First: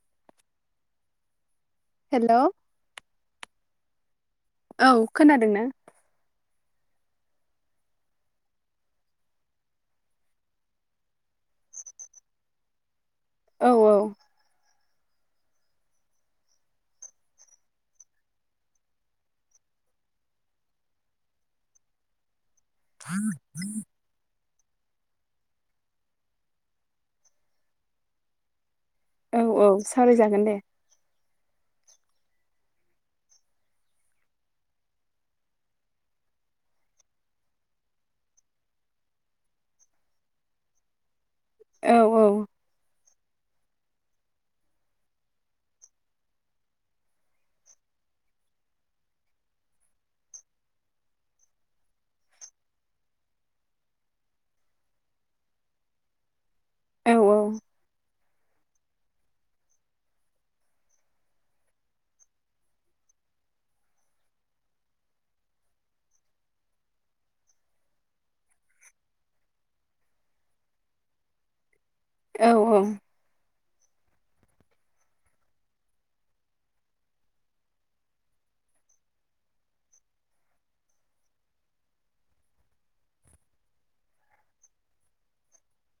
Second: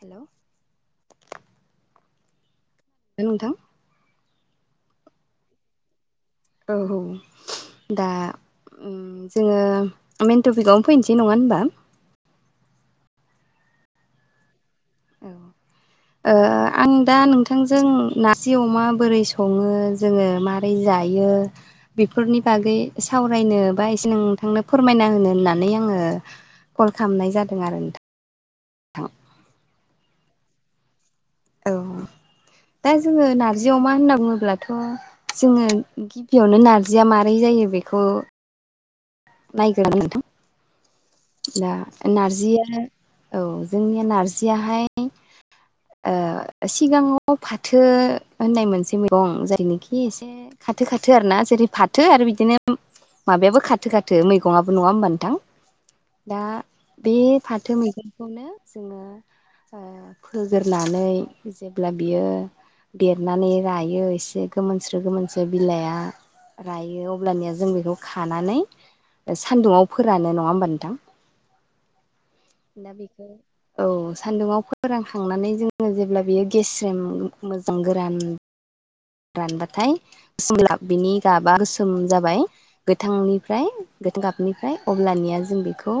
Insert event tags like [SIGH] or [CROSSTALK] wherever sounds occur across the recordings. हेल' hello न नोंथां औ खोनादों न औ दा जोङो मइेन टपिकआवनो फैनोसै नङा होनबा औ औ औ आं दा नोंथांजों नारजि अमा बोरै सङो जोङो माबारै जायो बेफोरनि बागै सावरायनो बाय नोंथांनो फोरमायना होनो होननानै आङो कल खालामनाय जादों आरो नोंथां औ औ सावरायजागोन दे औ [INAUDIBLE] दा जोङो नार्जि अमा होनना बुङोब्लाथ' जोङो गिबियावनो नारजिया माबारै जायो बेखौ नाय नथ दा औ औ नारजिया औ जोंनिया नारजियाहाय सिगाङाव फाथो होननाय मोनसे मैगं जायनोखि एसे खाथो खाथो आर ना जेरै फाथो आरो बिदिनो माबायाबो खाथो खाथो मैगङाबो नङा होमबा नोंथां दा बे औ फाथो मैगंखौनो जोङो आ फोग्रोननानै जेब्ला बियो देरनानै रायो एसे गोमोनस्रो गोमोनसो बिलाइआ रायो अब्लानिया जों बेखौ खानानै सान्दुङआव फोरानो नङा होमबा नोंथां औ ओं दा बेखौ औ सान्दुङाव फोरानखांनानै जोङो जेब्ला बियो गेस्रेम मोजां गोरान रानबाथाय गोसोम बिनि गाबा गोसोम जाबाय गोथांनिफ्राय गोथां गाबनिफ्राय अब्लानिया जों बेखौ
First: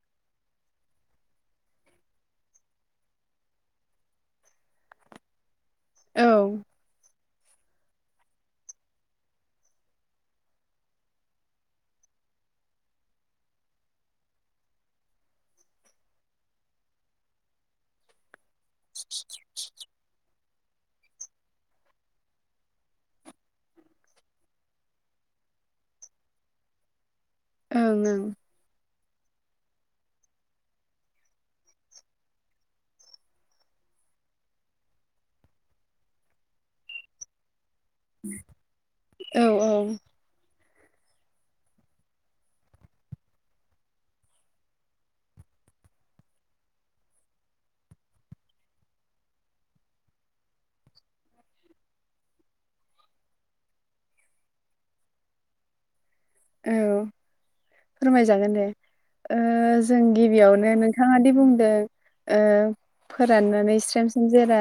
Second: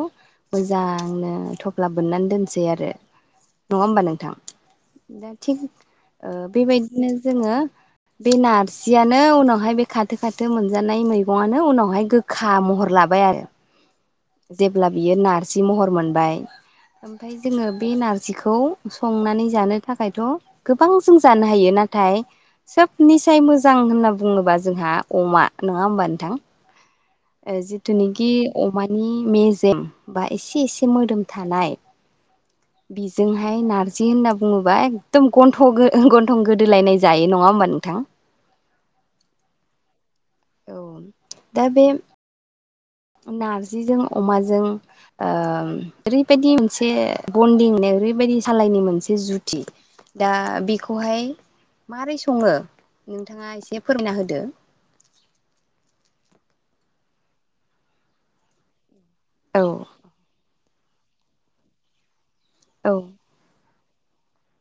मोजांनो थफ्ला बोननानै दोनसै आरो नङा होमबा नोंथां दा थिग ओ बेबायदिनो जोङो बे नारजियानो उनावहाय बे खाथो खाथो मोनजानाय मैगङानो उनावहाय गोखा महर लाबाय आरो [INAUDIBLE] जेब्ला बियो नारजि महर मोनबाय ओमफाय जोङो बे नारजिखौ संनानै जानो थाखायथ' गोबां जों जानो हायो नाथाय सोबनिसाय मोजां होनना बुङोबा जोंहा अमा नङा होमबा नोंथां ओं जिथुनाखि अमानि मेजेम बा एसे एसे मोदोम थानाय [INAUDIBLE] बिजोंहाय नार्जि होनना बुङोब्ला एकदम गन्थ गन्थं गोदोलायनाय जायो नङा होमबा नोंथां। औ औ औ दा बे नारजिजों अमाजों ओम ओरैबायदि मोनसे बन्दिं ओरैबायदि सालायनि मोनसे जुथि दा बेखौहाय मारोरै सङो नोंथाङा एसे फोरमना होदो औ फोरमायजागोन दे ओ औ जों गिबियावनो नोंथाङा दि बुंदों ओ औ फोराननानै स्रेम स्रेम जेरा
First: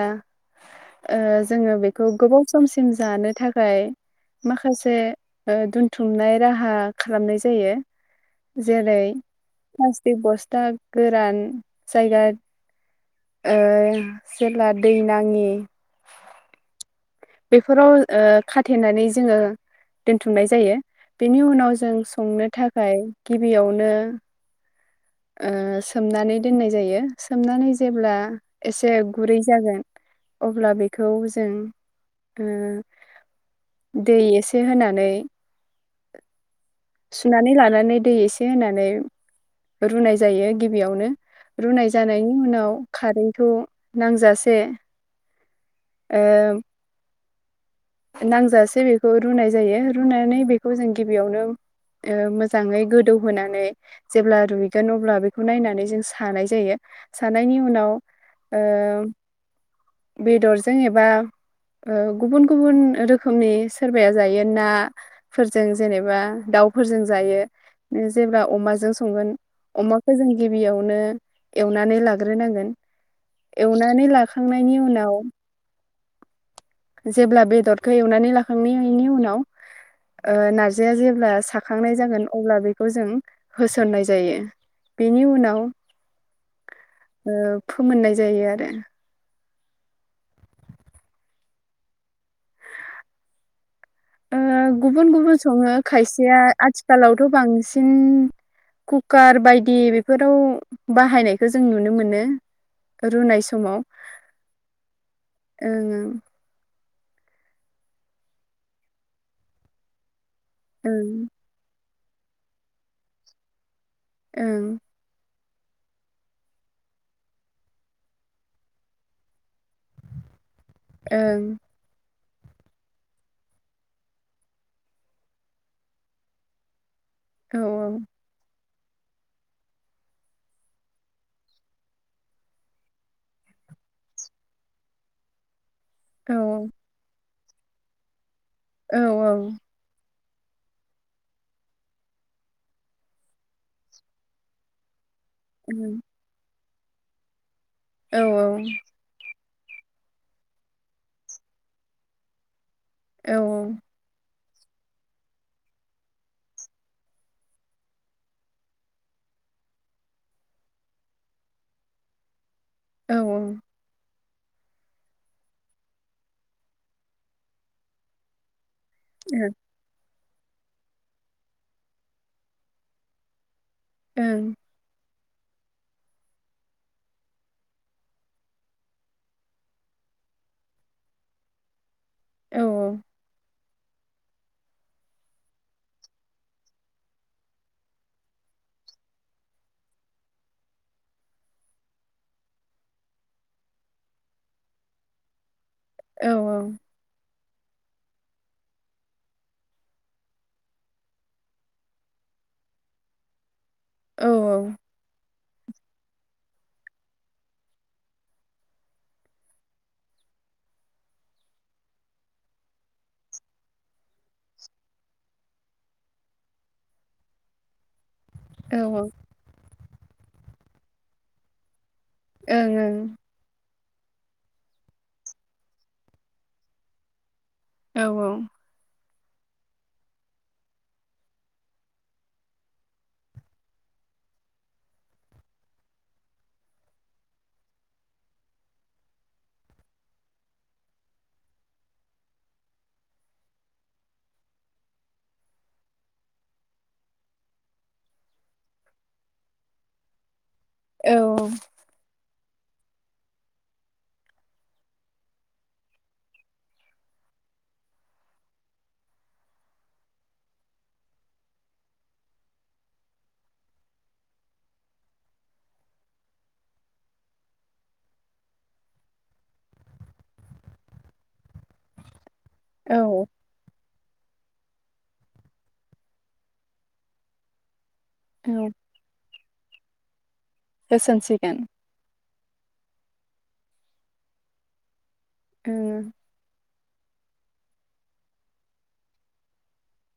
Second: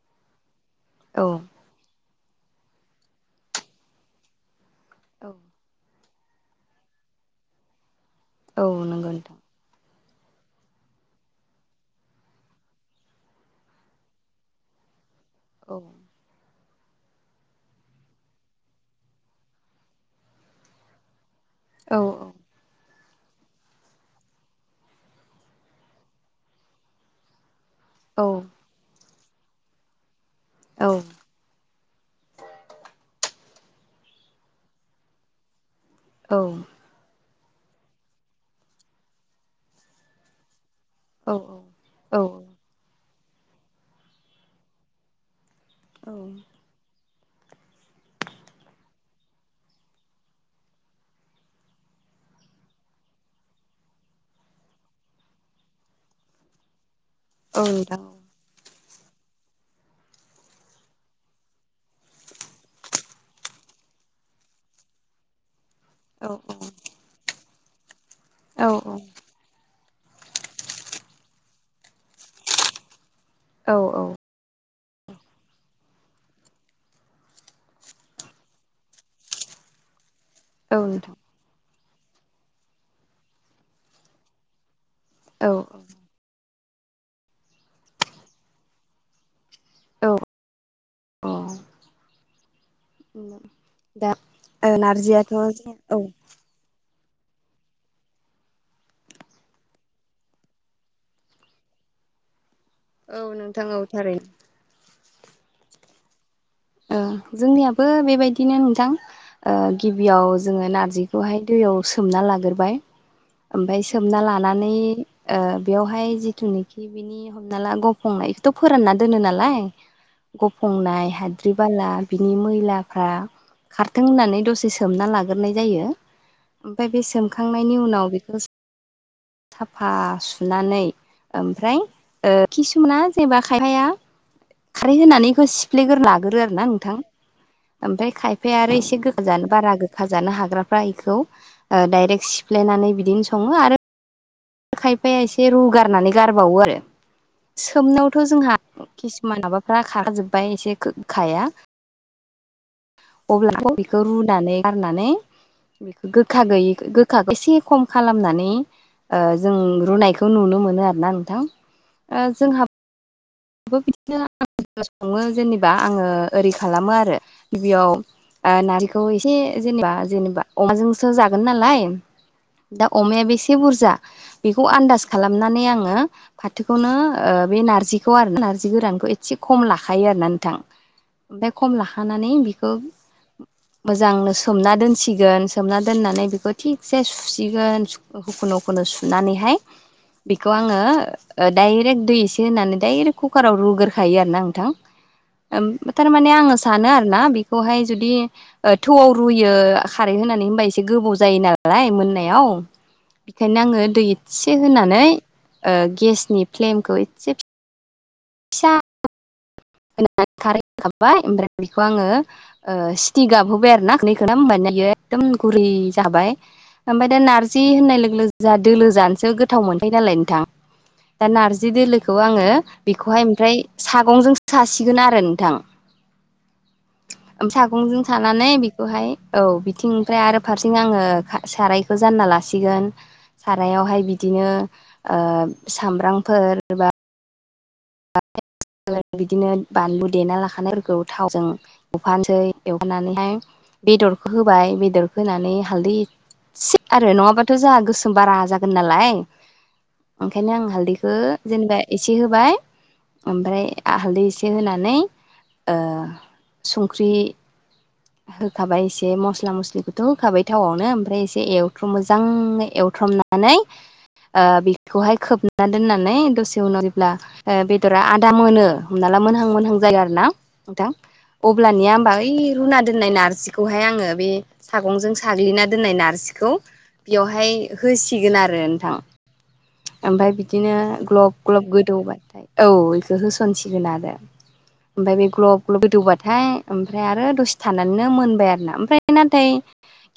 औ जोङो बे खौ गोबाव समसिम जानो थाखाय माखासे औ ओ दोनथुमनाय राहा खालामनाय जायो औ जेरै नंगौ नोंथां प्लास्टिक बस्था गोरान जायगा ओ जला दै नाङि औ बेफोराव ओ खाथेनानै जोङो दोनथुमनाय जायो बेनि उनाव जों औ संनो थाखाय गिबियावनो सोमनानै ओ दोननाय जायो। सोमनानै जेब्ला औ एसे गुरै जागोन अब्ला औ बेखौ जों ओं दै एसे होनानै औ सुनानै लानानै दै एसे होनानै रुनाय जायो गिबियावनो औ रुनाय औ जानायनि उनाव कारेन्टखौ नांजासे ओ नांजासे बेखौ रुनाय जायो रुनानै बेखौ जों गिबियावनो ओ मोजाङै गोदौहोनानै जेब्ला रुइगोन अब्ला बेखौ नायनानै जों सानाय जायो सानायनि औ उनाव नोंथां औ ओ बेदरजों एबा गुबुन गुबुन रोखोमनि सोरबाया जायो नाफोरजों जेनेबा औ दाउ फोरजों जायो जेब्ला औ अमाजों संगोन अमाखौ जों गिबियावनो एवनानै लाग्रोनांगोन औ एवनानै ला खांनायनि उनाव जेब्ला बेदरखौ एवनानै लाखांनायनि उनाव ओ औ नार्जिया नोंथां जेब्ला सा खांनाय जागोन अब्ला बेखौ जों होसननाय जायो बेनि औ उनाव ओ फोमोननाय जायो आरो औ औ उम दा गुबुन नारजियाथ' गुबुन सङो खायसेया आथिखालावथ' बांसिन कुकार बायदि बेफोराव बाहायनायखौ जों नुनो मोनो। औ रुनाय नोंथां समाव। औ थारैनो ओं ओं औ जोंनियाबो बेबायदिनो नोंथां ओ गिबियाव जोङो ओं नारजिखौहाय दैयाव सोमना लाग्रोबाय ओमफफ्राय सोमना लानानै ओ बेवहाय जिथुनिखि बिनि हमना ला गफंनाय बेखौथ' फोरानना दोनो नालाय गुफुंनाय हा बाला बिनि मैलाफ्रा खारथों होननानै दसे सोमना लाग्रोनाय जायो। ओमफाय बे ओं सोमखांनायनि उनाव बेखौ साफा सुनानै ओमफ्राय ओ किसुमाना जेनेबा खायफाया खारै होनानैखौ सिफ्लेग्रोना ओं औ लागोरो आरो ना नोंथां ओमफ्राय खाय फाया आरो औ इसे [UNINTELLIGIBLE] बारा गो खाजानो हाग्राफ्रा इखौ डाइरेक्ट सिफ्लेनानै बिदिनो सङो आरो खायफाया एसे रुगारनानै गारबावो आरो औ सोमनायावथ' जोंहा किसुमान माबाफ्रा खाराजोब्बाय एसे गोखाया औ [UNINTELLIGIBLE] खौ रुनानै गारनानै गोखा गैयै गोखाखौ एसे खम खालामनानै ओ जों रुनायखौ नुनो मोनो आरोना नोंथां ओ जोंहा औ औ बो बिदिनो आं सङो जेनेबा आङो ओरै खालामो आरो गिबियाव ओ नारजिखौ एसे जेनेबा जेनेबा अमाजोंसो जागोन नालाय दा अमाया बेसे बुरजा बेखौ आन्दास खालामनानै आङो फाथोखौनो ओ बे नारजि खौ आरो ना नारजि गोरानखौ एसे खम लाखायो आरोना नोंथां। ओमफाय खम लाखानानै औ बिखौ ओं मोजांनो सोमना दोनसिगोन सोमना दोननानै बेखौ थिगसे सुसिगोन हखुनु हखुनु सुनानैहाय बेखौ आङो डाइरेक्ट दै एसे होनानै दडायरेक्ट कुकाराव रुगोरखायो आरो ना नोंथां थारमाने ओं औ आङो सानो औ आ ना बेखौहाय जुदि थौआव रुयो खारै होनानै होनबा एसे गोबाव जायो नालाय मोननायाव। बेखायनो आङो दै एसे होनानै ओ गेसनि फ्लेमखौ एसे [UNINTELLIGIBLE] [UNINTELLIGIBLE] ओमफ्राय बेखौ आङो ओ सिटि गाबहोबाय आरो ना [UNINTELLIGIBLE] बियो एखदम गुरै जाखाबाय ओमफ्राय दा नार्जि होननाय लोगो जा दोलो औ जानोसो गोथाव मोनखोयो नालाय नोंथां दा नारजि दोलो खौ आङो ओं ओं बेखौहाय ओमफ्राय सागंजों सासिगोन आरो नोंथां ओम औ सागंजों सानानै बे खौहाय औ बिथिंनिओफ्राय आरो फारसें आङो खा सारायखौ जानना लासिगोन। सारायावहाय बिदिनो ओ सामब्रामफोर एबा [UNINTELLIGIBLE] बिदिनो बानलु देना लाखानायफोरखौ थावजों एवफानोसै एफामनानैहाय बेदरखौ होबाय बेदरखौ होनानै हालदै सिद आरो नङाबाथ' जा गोसोम बारा जागोन नालाय ओंखायनो आं हाल दैखौ औ जेनेबा एसे होबाय ओमफ्राय हालदै एसे होनानै ओ संख्रि [UNINTELLIGIBLE] होखाबाय एसे मस्ला मस्लिखौथ' होखाबाय थावआवनो ओमफ्राय एसे एवथ्र' मोजाङै एवथ्रमना नानै ओ बेखौहाय खोबना दोननानै दसे उनाव जेब्ला। ओ बेदरा आदा मोनो हमना ला मोनहां-मोनहां जायो आरोना नोंथां। अब्लानिया होमबा ओय रुना दोननाय औ नारजि खौहाय आङो बे सागंजों साग्लिना दोननाय नारजिखौ। बेवहाय होसिगोन आरो औ नोंथां ओमफ्राय बिदिनो होसनसिगोन ग्लब-ग्लब गो दौबाय औ बेखौ होसनसिगोन आरो ओमफ्राय बे ग्लब-ग्लब गोदौबा थाय ओमफ्राय आरो दसे थानानैनो मोनबाय आरोना ओमफ्राय नाथाय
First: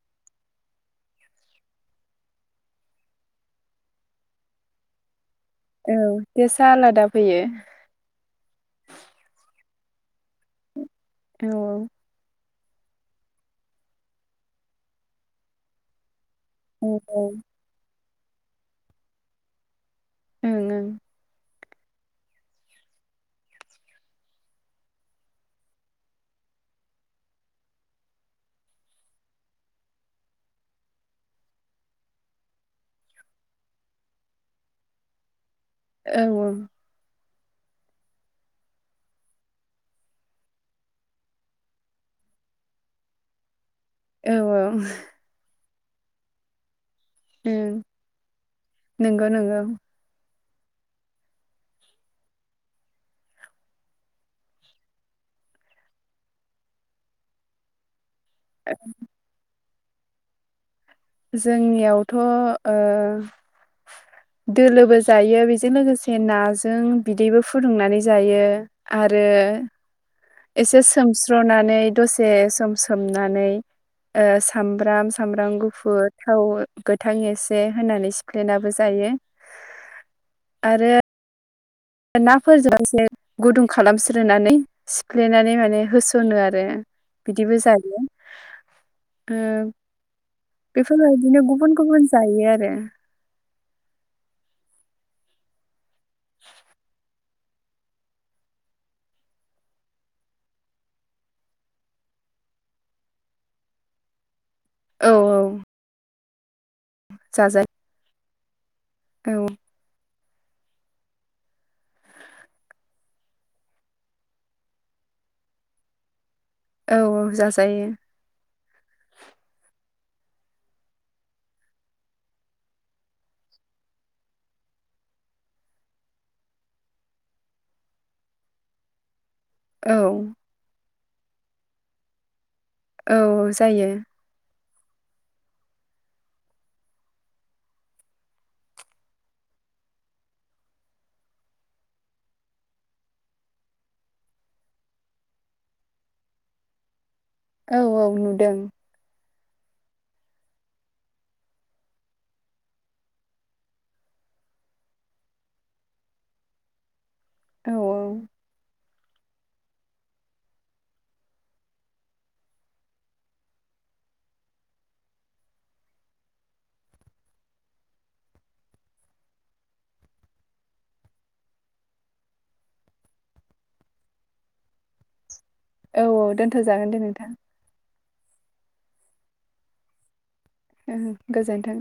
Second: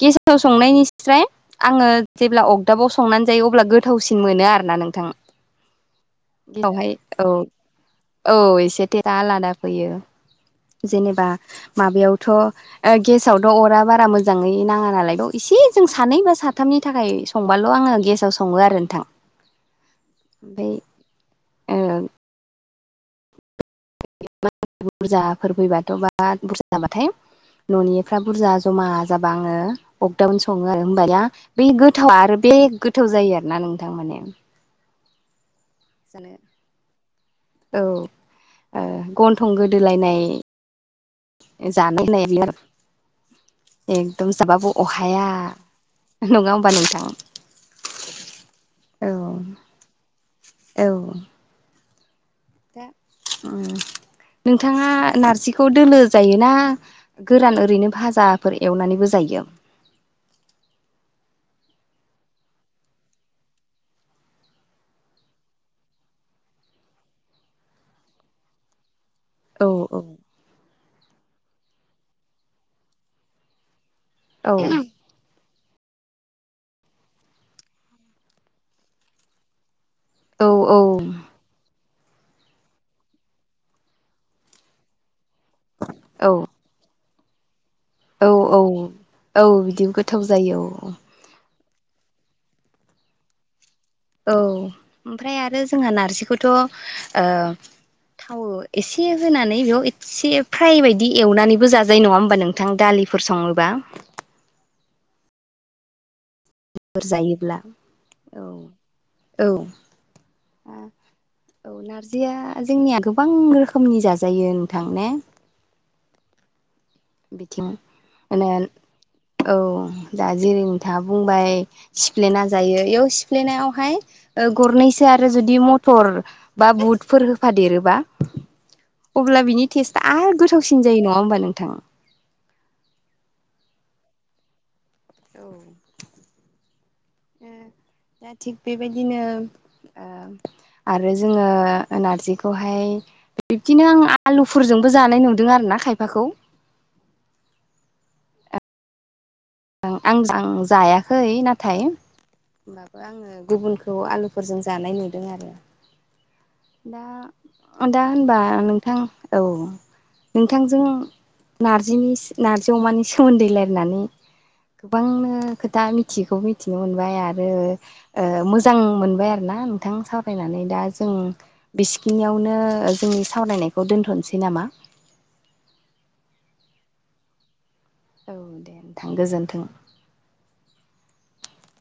गेसाव संनायनिस्राय। आङो जेब्ला अगदाबाव संनानै जायो अब्ला गोथावसिन मोनो आरोना नोंथां। औ तेसा आलादा फैयो औ-औ एसे थेफा आलादा फैयो जेने बा औ माबायावथ'। ओ गेसावथ' अरा बारा मोजाङै नाङा नालाय द एसे जों सानै बा साथामनि औ थाखाय औ संबा ल' आङो गेसाव सङो आरो नोंथां ओं ओमफाय ओ। बुरजाफोर फैबाथ' बाथ बुरजा बाथाय। न'निफ्रा बुरजा जमा जाबा आङो अगदाबावनो सङो आङो होमानिया बै गोथावा आरो बे गोथाव जायो आरोना नोंथां माने। औ औ जानो औ ओ गन्थं गोदोलायनाय। ओ [INAUDIBLE] एकदम औ जाबाबो अहाया नङा होमबा नोंथां? उम औ नंगौ-नंगौ। औ। दा उम। नोंथाङा नारजिखौ दोलो जायोना गोरान ओरैनो भाजा? फोर एवनानैबो जायो। जोंनियावथ'ओ दोलोबो जायो बेजों लोगोसे नाजों बिदैबो फुदुंनानै जायो। आरो औ एसे सोमस्र'नानै दसे सम सोमनानै। ओ औ सामब्राम सामब्राम गु फुद थाव गोथां एसे होनानै सिफ्लेेनाबो जायो। औ-औ। नाफोरजोंसे गुदुं खालामस्रोनानै सिफ्लेनानै मा ने होस'नो आरो बिदिबो जायो। औ-औ-औ बिदि गोथाव जायो औ। बिदिनो गुबुन-गुबुन जायो आरो। औ ओमफ्राय आरो जोंहा नारजिखौथ'ओ थावो एसे होनानै बेयाव ए एसे फ्राय बायदि एवनानैबो जाजायो नङा होमबा नोंथां? दालिफोर सङोबा। औ औ बुरजायोब्ला जाजायो औ औ औ नारजिया जोंनिया गोबां रोखोमनि जाजायो नोंथां ने औ औ बिथिं जाजायो माने औ दा जेरै- नोंथाङा बुंबाय सिफ्लेना जायो इयाव सिफ्लेनायावहाय ओ गरनैसो आरो जुदि मटर बा बुटफोर होफादेरोबा। अब्ला बिनि औ टेस्टआ आरो गोथावसिन जायो नङा होमबा नोंथां? औ जायो। ओ [UNINTELLIGIBLE] दा थिग बेबायदिनो ओ [INAUDIBLE] आरो जोङो नारजिखौहाय बिब्दिनो आं आलुफोरजोंबो जानाय नुदों आरोोना खायफाखौ औ औ नुदों आं आं जायाखै नाथाय होनबाबो आङो गुबुनखौ आलुफोरजों जानाय नुदों आरो दा औ दा होनबा नोंथां औ नोंथांजों नारजिनि नार्जि अमानि सोमोन्दै रायनानै गोबांनो खोथा मिथियैखौ मिथिनो मोनबाय आरो मोजां मोनबाय आरोोना नोंथां सावरायनानै दा जों बिसिखिनियावनो जोंनि सावरायनायखौ दोनथ'नोसै नामा औ औ दोन्थ' जागोन दे नोंथां औ दे नोंथां गोजोन्थों ओ गोजोन्थों